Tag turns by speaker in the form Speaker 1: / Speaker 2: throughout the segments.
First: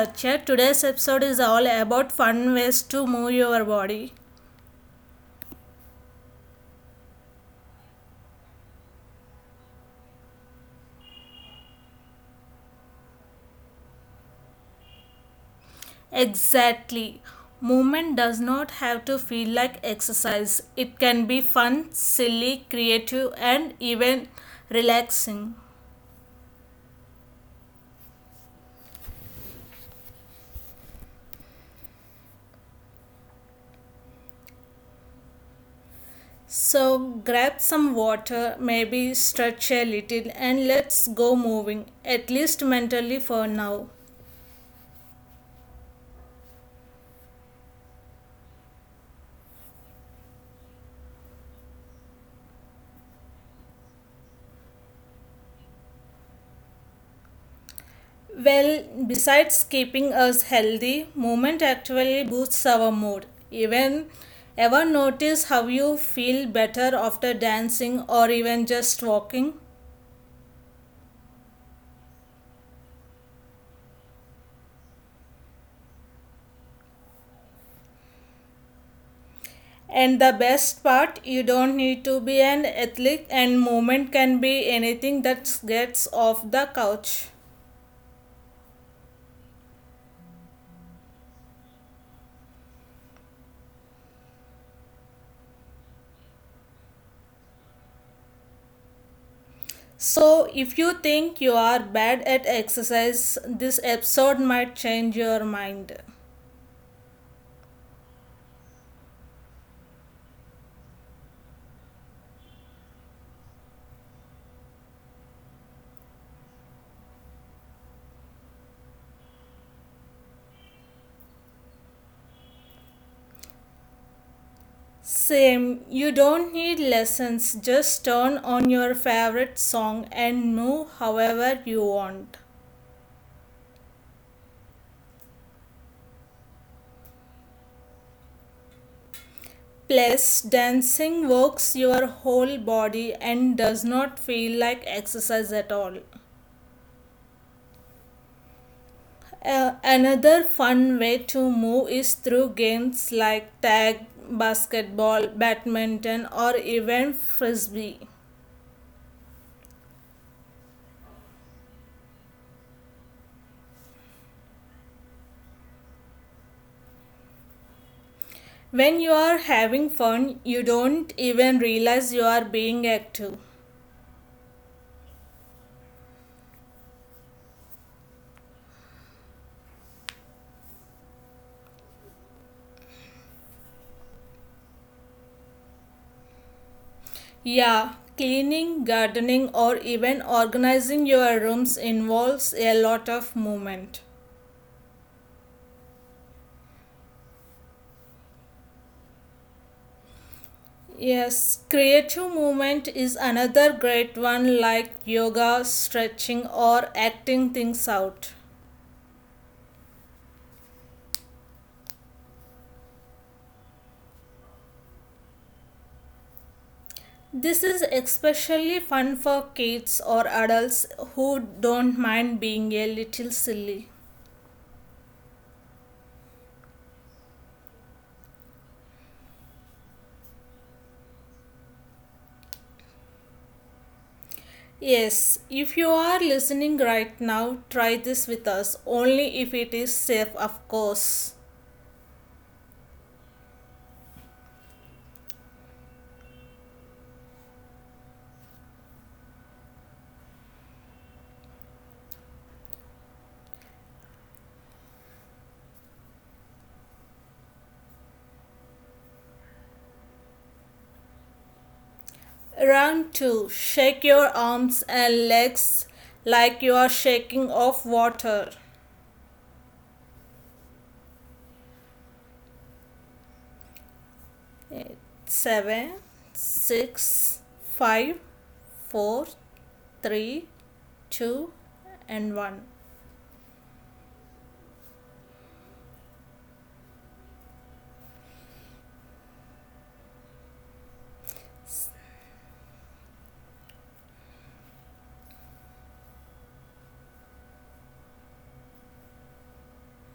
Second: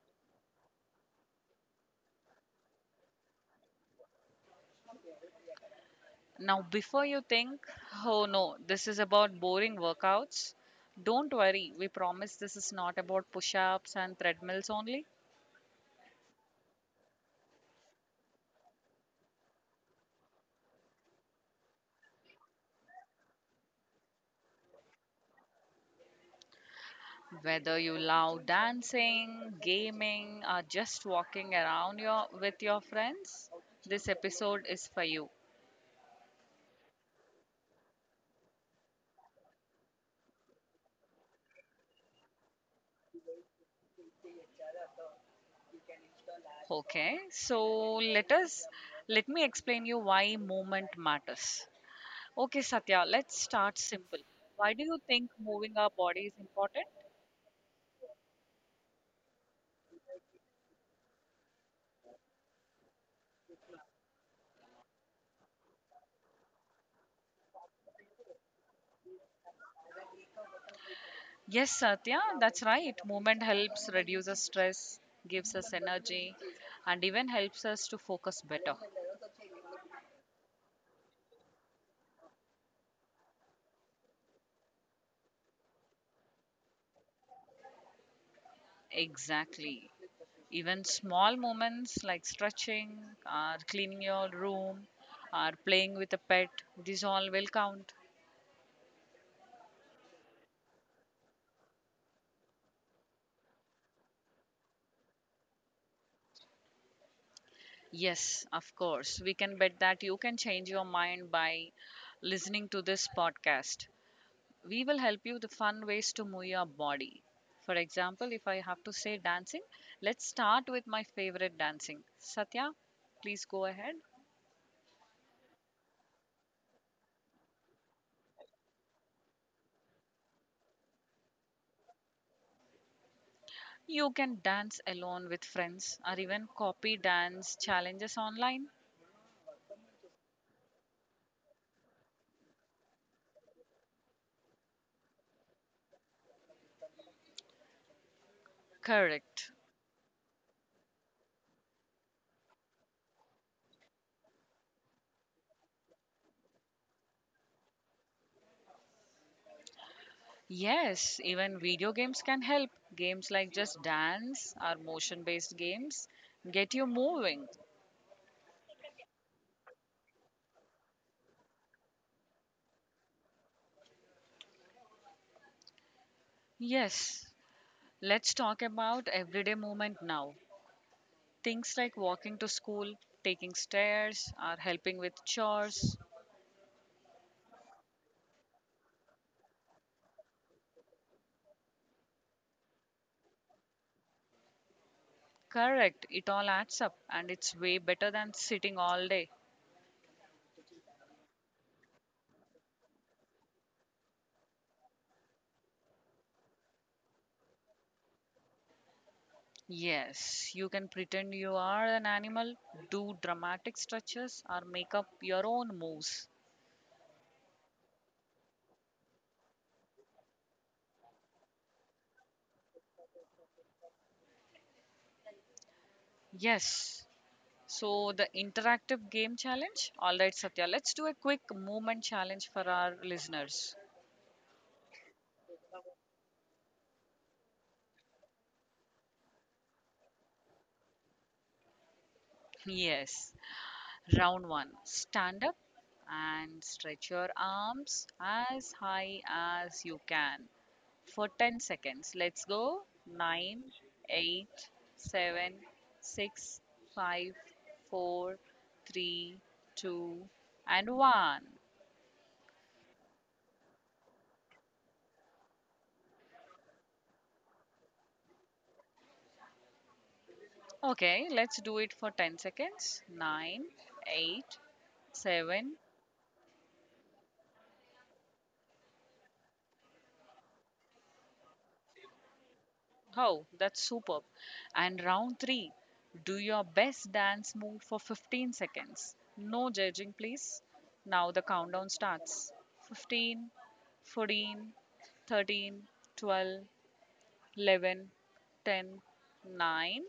Speaker 1: Satya. Today's episode is all about fun ways to move your body.
Speaker 2: Now, before you think, oh no, this is about boring workouts, don't worry. We promise this is not about push ups and treadmills only.
Speaker 1: Exactly. Movement does not have to feel like exercise, it can be fun, silly, creative, and even relaxing.
Speaker 2: Whether you love dancing, gaming, or just walking around with your friends, this episode is for you.
Speaker 1: So, grab some water, maybe stretch a little, and let's go moving, at least mentally for now.
Speaker 2: Okay, so let me explain you why movement matters. Okay, Satya, let's start simple. Why do you think moving our body is important?
Speaker 1: Well, besides keeping us healthy, movement actually boosts our mood. Even ever notice how you feel better after dancing or even just walking?
Speaker 2: Yes, Satya, that's right. Movement helps reduce us stress, gives us energy, and even helps us to focus better.
Speaker 1: And the best part, you don't need to be an athlete and movement can be anything that gets off the couch.
Speaker 2: Exactly. Even small moments like stretching, or cleaning your room, or playing with a pet, these all will count.
Speaker 1: So, if you think you are bad at exercise, this episode might change your mind.
Speaker 2: Yes, of course. We can bet that you can change your mind by listening to this podcast. We will help you the fun ways to move your body. For example, if I have to say dancing, let's start with my favorite dancing. Satya, please go ahead.
Speaker 1: Same, you don't need lessons, just turn on your favorite song and move however you want.
Speaker 2: You can dance alone with friends or even copy dance challenges online.
Speaker 1: Plus, dancing works your whole body and does not feel like exercise at all.
Speaker 2: Correct.
Speaker 1: Another fun way to move is through games like tag, basketball, badminton, or even frisbee.
Speaker 2: Yes, even video games can help. Games like Just Dance or motion based games get you moving.
Speaker 1: When you are having fun, you don't even realize you are being active.
Speaker 2: Yes, let's talk about everyday movement now. Things like walking to school, taking stairs, or helping with chores.
Speaker 1: Yeah, cleaning, gardening, or even organizing your rooms involves a lot of movement.
Speaker 2: Correct, it all adds up and it's way better than sitting all day.
Speaker 1: Yes, creative movement is another great one, like yoga, stretching, or acting things out.
Speaker 2: Yes, you can pretend you are an animal, do dramatic stretches, or make up your own moves.
Speaker 1: This is especially fun for kids or adults who don't mind being a little silly.
Speaker 2: Yes. So the interactive game challenge. All right, Satya, let's do a quick movement challenge for our listeners.
Speaker 1: Yes, if you are listening right now, try this with us, only if it is safe, of course.
Speaker 2: Yes. Round one, stand up and stretch your arms as high as you can for 10 seconds. Let's go. 9, 8, 7, 6, 5, 4, 3, 2, and 1.
Speaker 1: Round 2, shake your arms and legs like you are shaking off water.
Speaker 2: Okay, let's do it for 10 seconds. 9, 8,
Speaker 1: Eight,
Speaker 2: 7.
Speaker 1: 7, six, five, four, three, two, and 1.
Speaker 2: Oh, that's superb. And round three, do your best dance move for 15 seconds. No judging, please. Now the countdown starts. 15, 14, 13, 12, 11, 10, 9,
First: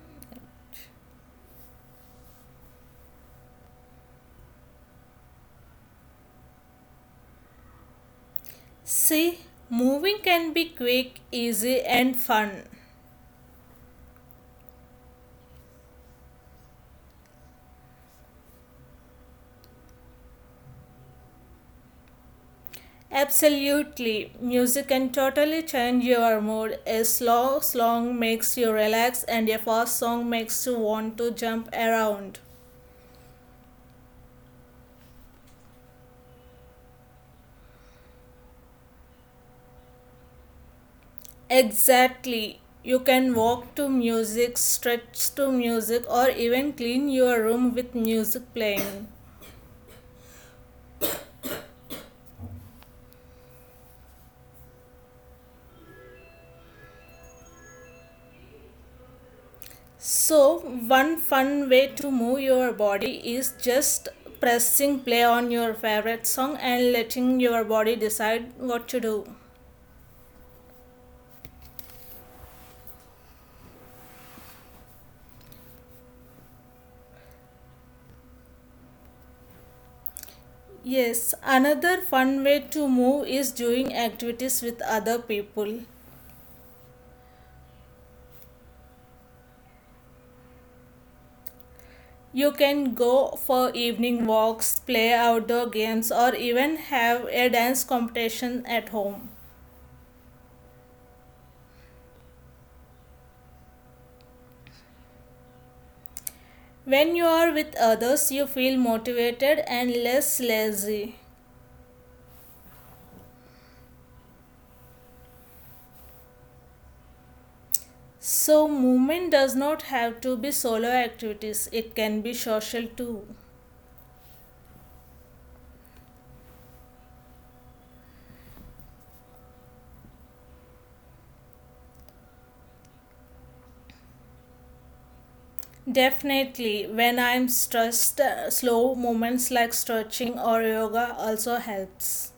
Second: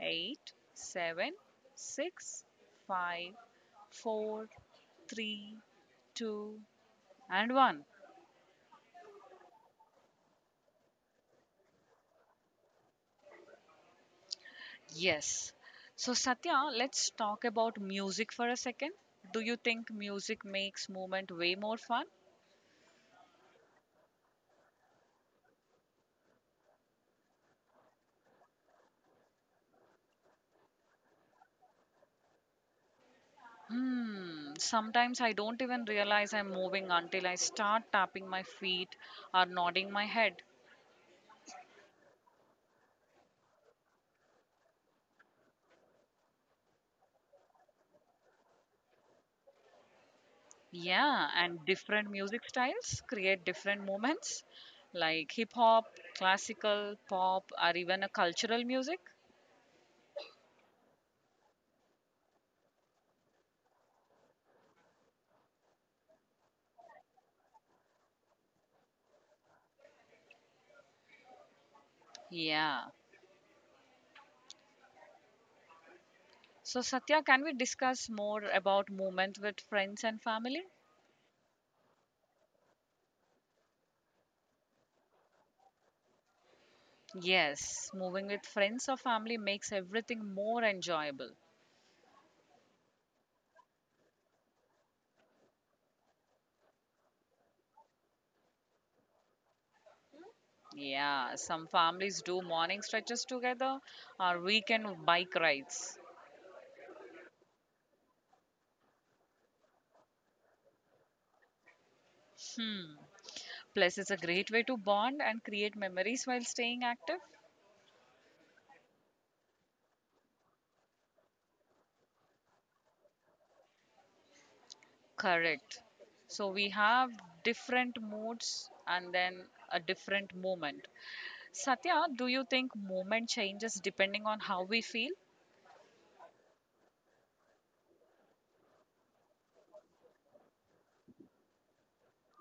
Speaker 2: 8, 7, 6, 5, 4, 3, 2, and 1.
Speaker 1: See, moving can be quick, easy, and fun.
Speaker 2: Yes. So, Satya, let's talk about music for a second. Do you think music makes movement way more fun?
Speaker 1: Absolutely. Music can totally change your mood. A slow song makes you relax, and a fast song makes you want to jump around.
Speaker 2: Hmm, sometimes I don't even realize I'm moving until I start tapping my feet or nodding my head.
Speaker 1: Exactly. You can walk to music, stretch to music, or even clean your room with music playing.
Speaker 2: Yeah, and different music styles create different movements like hip hop, classical, pop, or even a cultural music.
Speaker 1: So, one fun way to move your body is just pressing play on your favorite song and letting your body decide what to do.
Speaker 2: Yeah. So, Satya, can we discuss more about movement with friends and family?
Speaker 1: Yes, another fun way to move is doing activities with other people.
Speaker 2: Yes, moving with friends or family makes everything more enjoyable.
Speaker 1: You can go for evening walks, play outdoor games, or even have a dance competition at home.
Speaker 2: Yeah, some families do morning stretches together or weekend bike rides.
Speaker 1: When you are with others, you feel motivated and less lazy.
Speaker 2: Hmm. Plus, it's a great way to bond and create memories while staying active.
Speaker 1: So, movement does not have to be solo activities, it can be social too.
Speaker 2: Correct. So, we have different moods and then a different moment. Satya, do you think moment changes depending on how we feel?
Speaker 1: Definitely, when I'm stressed, slow movements like stretching or yoga also helps.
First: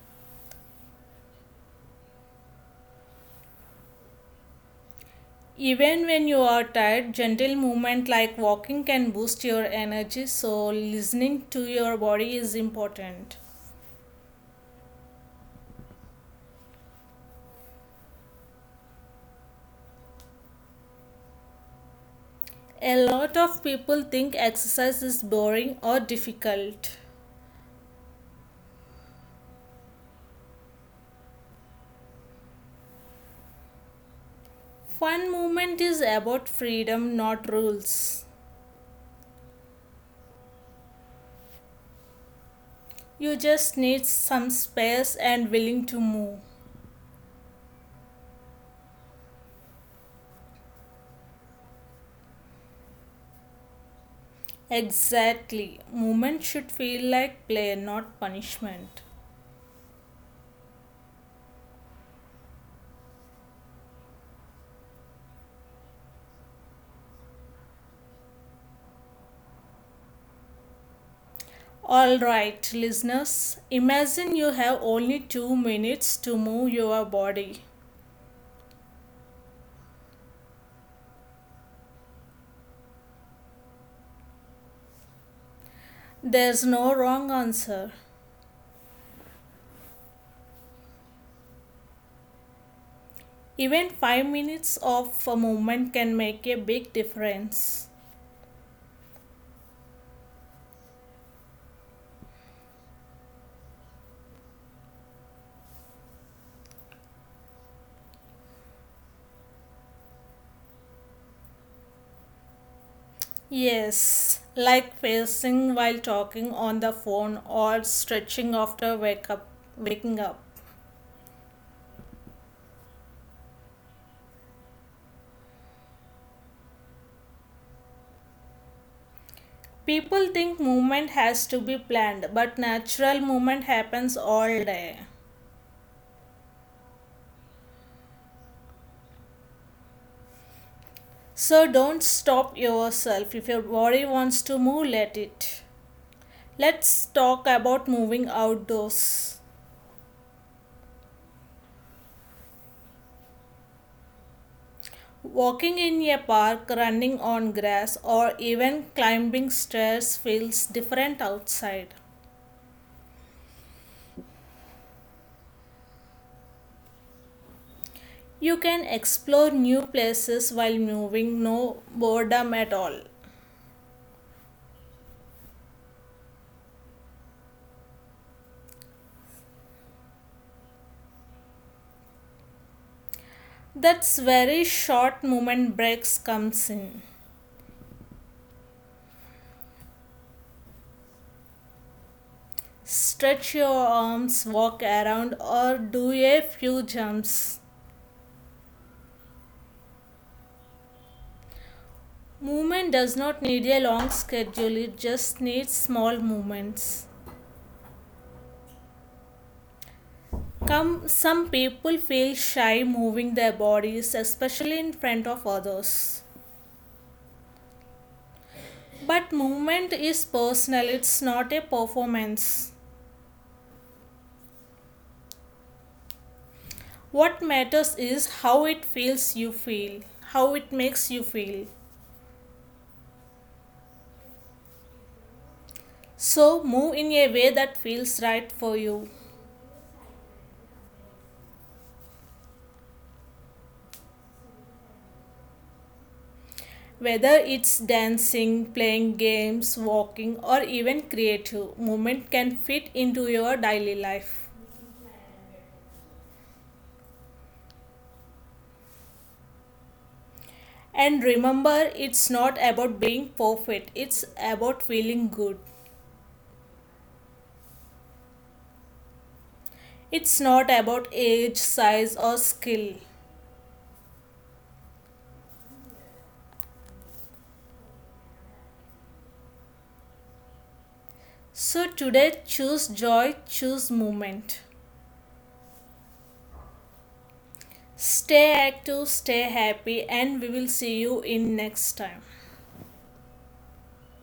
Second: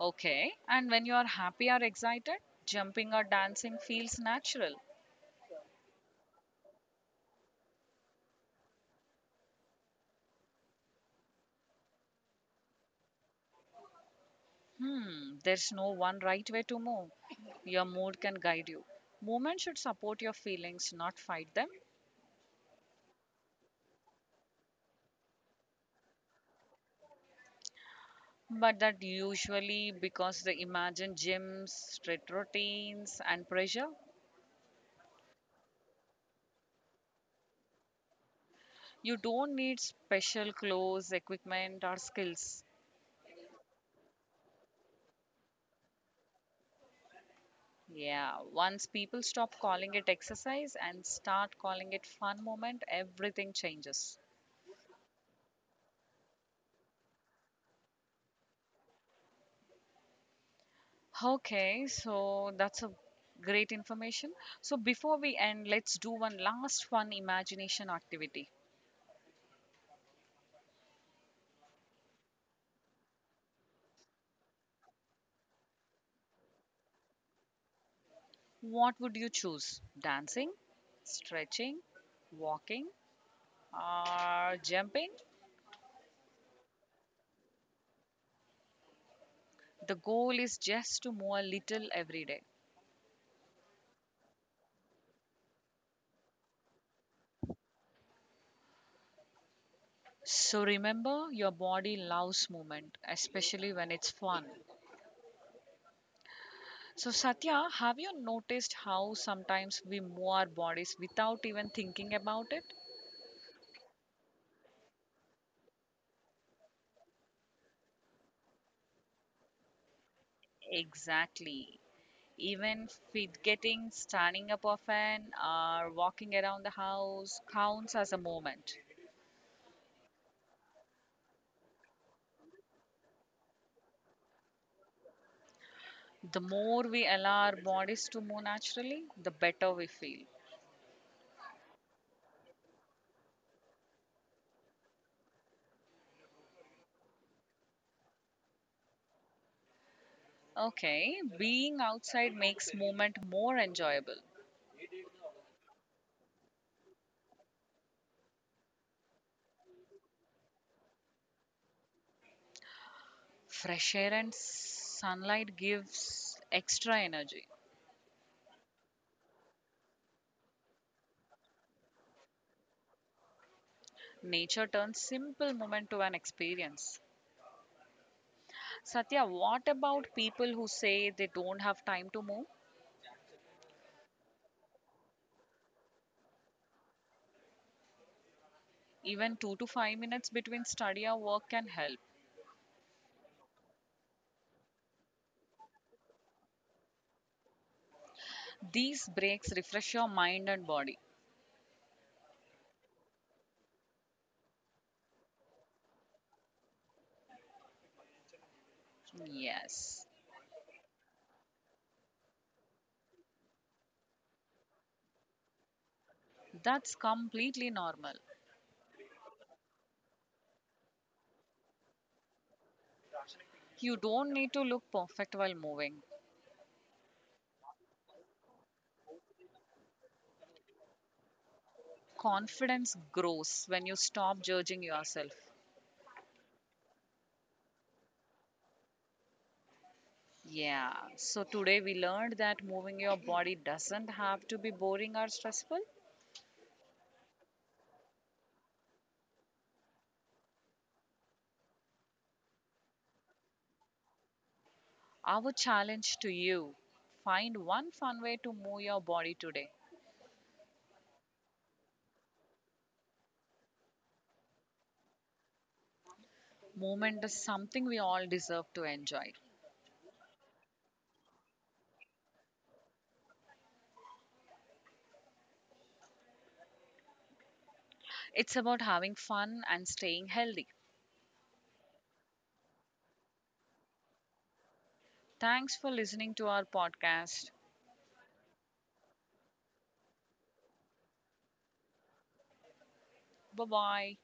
Speaker 2: Okay. And when you are happy or excited, jumping or dancing feels natural.
Speaker 1: Even when you are tired, gentle movement like walking can boost your energy, so listening to your body is important.
Speaker 2: Hmm, there's no one right way to move. Your mood can guide you. Movement should support your feelings, not fight them.
Speaker 1: A lot of people think exercise is boring or difficult.
Speaker 2: But that usually because the imagine gyms, strict routines, and pressure.
Speaker 1: Fun movement is about freedom, not rules.
Speaker 2: You don't need special clothes, equipment, or skills.
Speaker 1: You just need some space and willing to move.
Speaker 2: Yeah, once people stop calling it exercise and start calling it fun moment, everything changes.
Speaker 1: Exactly. Movement should feel like play, not punishment.
Speaker 2: Okay, so that's a great information. So before we end, let's do one last fun imagination activity.
Speaker 1: Alright, listeners, imagine you have only 2 minutes to move your body.
Speaker 2: What would you choose? Dancing, stretching, walking, or jumping?
Speaker 1: There's no wrong answer.
Speaker 2: The goal is just to move a little every day.
Speaker 1: Even 5 minutes of movement can make a big difference.
Speaker 2: So remember, your body loves movement, especially when it's fun. So Satya, have you noticed how sometimes we move our bodies without even thinking about it?
Speaker 1: Yes, like pacing while talking on the phone or stretching after waking up.
Speaker 2: Exactly. Even with getting standing up often or walking around the house counts as a movement.
Speaker 1: People think movement has to be planned, but natural movement happens all day.
Speaker 2: The more we allow our bodies to move naturally, the better we feel.
Speaker 1: So don't stop yourself. If your body wants to move, let it. Let's talk about moving outdoors.
Speaker 2: Okay, being outside makes movement more enjoyable.
Speaker 1: Walking in a park, running on grass, or even climbing stairs feels different outside.
Speaker 2: Fresh air and sunlight gives extra energy.
Speaker 1: You can explore new places while moving, no boredom at all.
Speaker 2: Nature turns simple movement to an experience. Satya, what about people who say they don't have time to move?
Speaker 1: That's where short movement breaks comes in.
Speaker 2: Even 2 to 5 minutes between study or work can help.
Speaker 1: Stretch your arms, walk around or do a few jumps.
Speaker 2: These breaks refresh your mind and body.
Speaker 1: Movement does not need a long schedule, it just needs small movements.
Speaker 2: Yes,
Speaker 1: Come some people feel shy moving their bodies, especially in front of others.
Speaker 2: that's completely normal.
Speaker 1: But movement is personal, it's not a performance.
Speaker 2: You don't need to look perfect while moving.
Speaker 1: What matters is how it makes you feel.
Speaker 2: Confidence grows when you stop judging yourself.
Speaker 1: So move in a way that feels right for you.
Speaker 2: Yeah, so today we learned that moving your body doesn't have to be boring or stressful.
Speaker 1: Whether it's dancing, playing games, walking, or even creative, movement can fit into your daily life.
Speaker 2: Our challenge to you, find one fun way to move your body today.
Speaker 1: And remember, it's not about being perfect, it's about feeling good.
Speaker 2: Movement is something we all deserve to enjoy.
Speaker 1: It's not about age, size, or skill.
Speaker 2: It's about having fun and staying healthy.
Speaker 1: So today, choose joy, choose movement.
Speaker 2: Thanks for listening to our podcast.
Speaker 1: Stay active, stay happy, and we will see you in next time.
Speaker 2: Bye bye.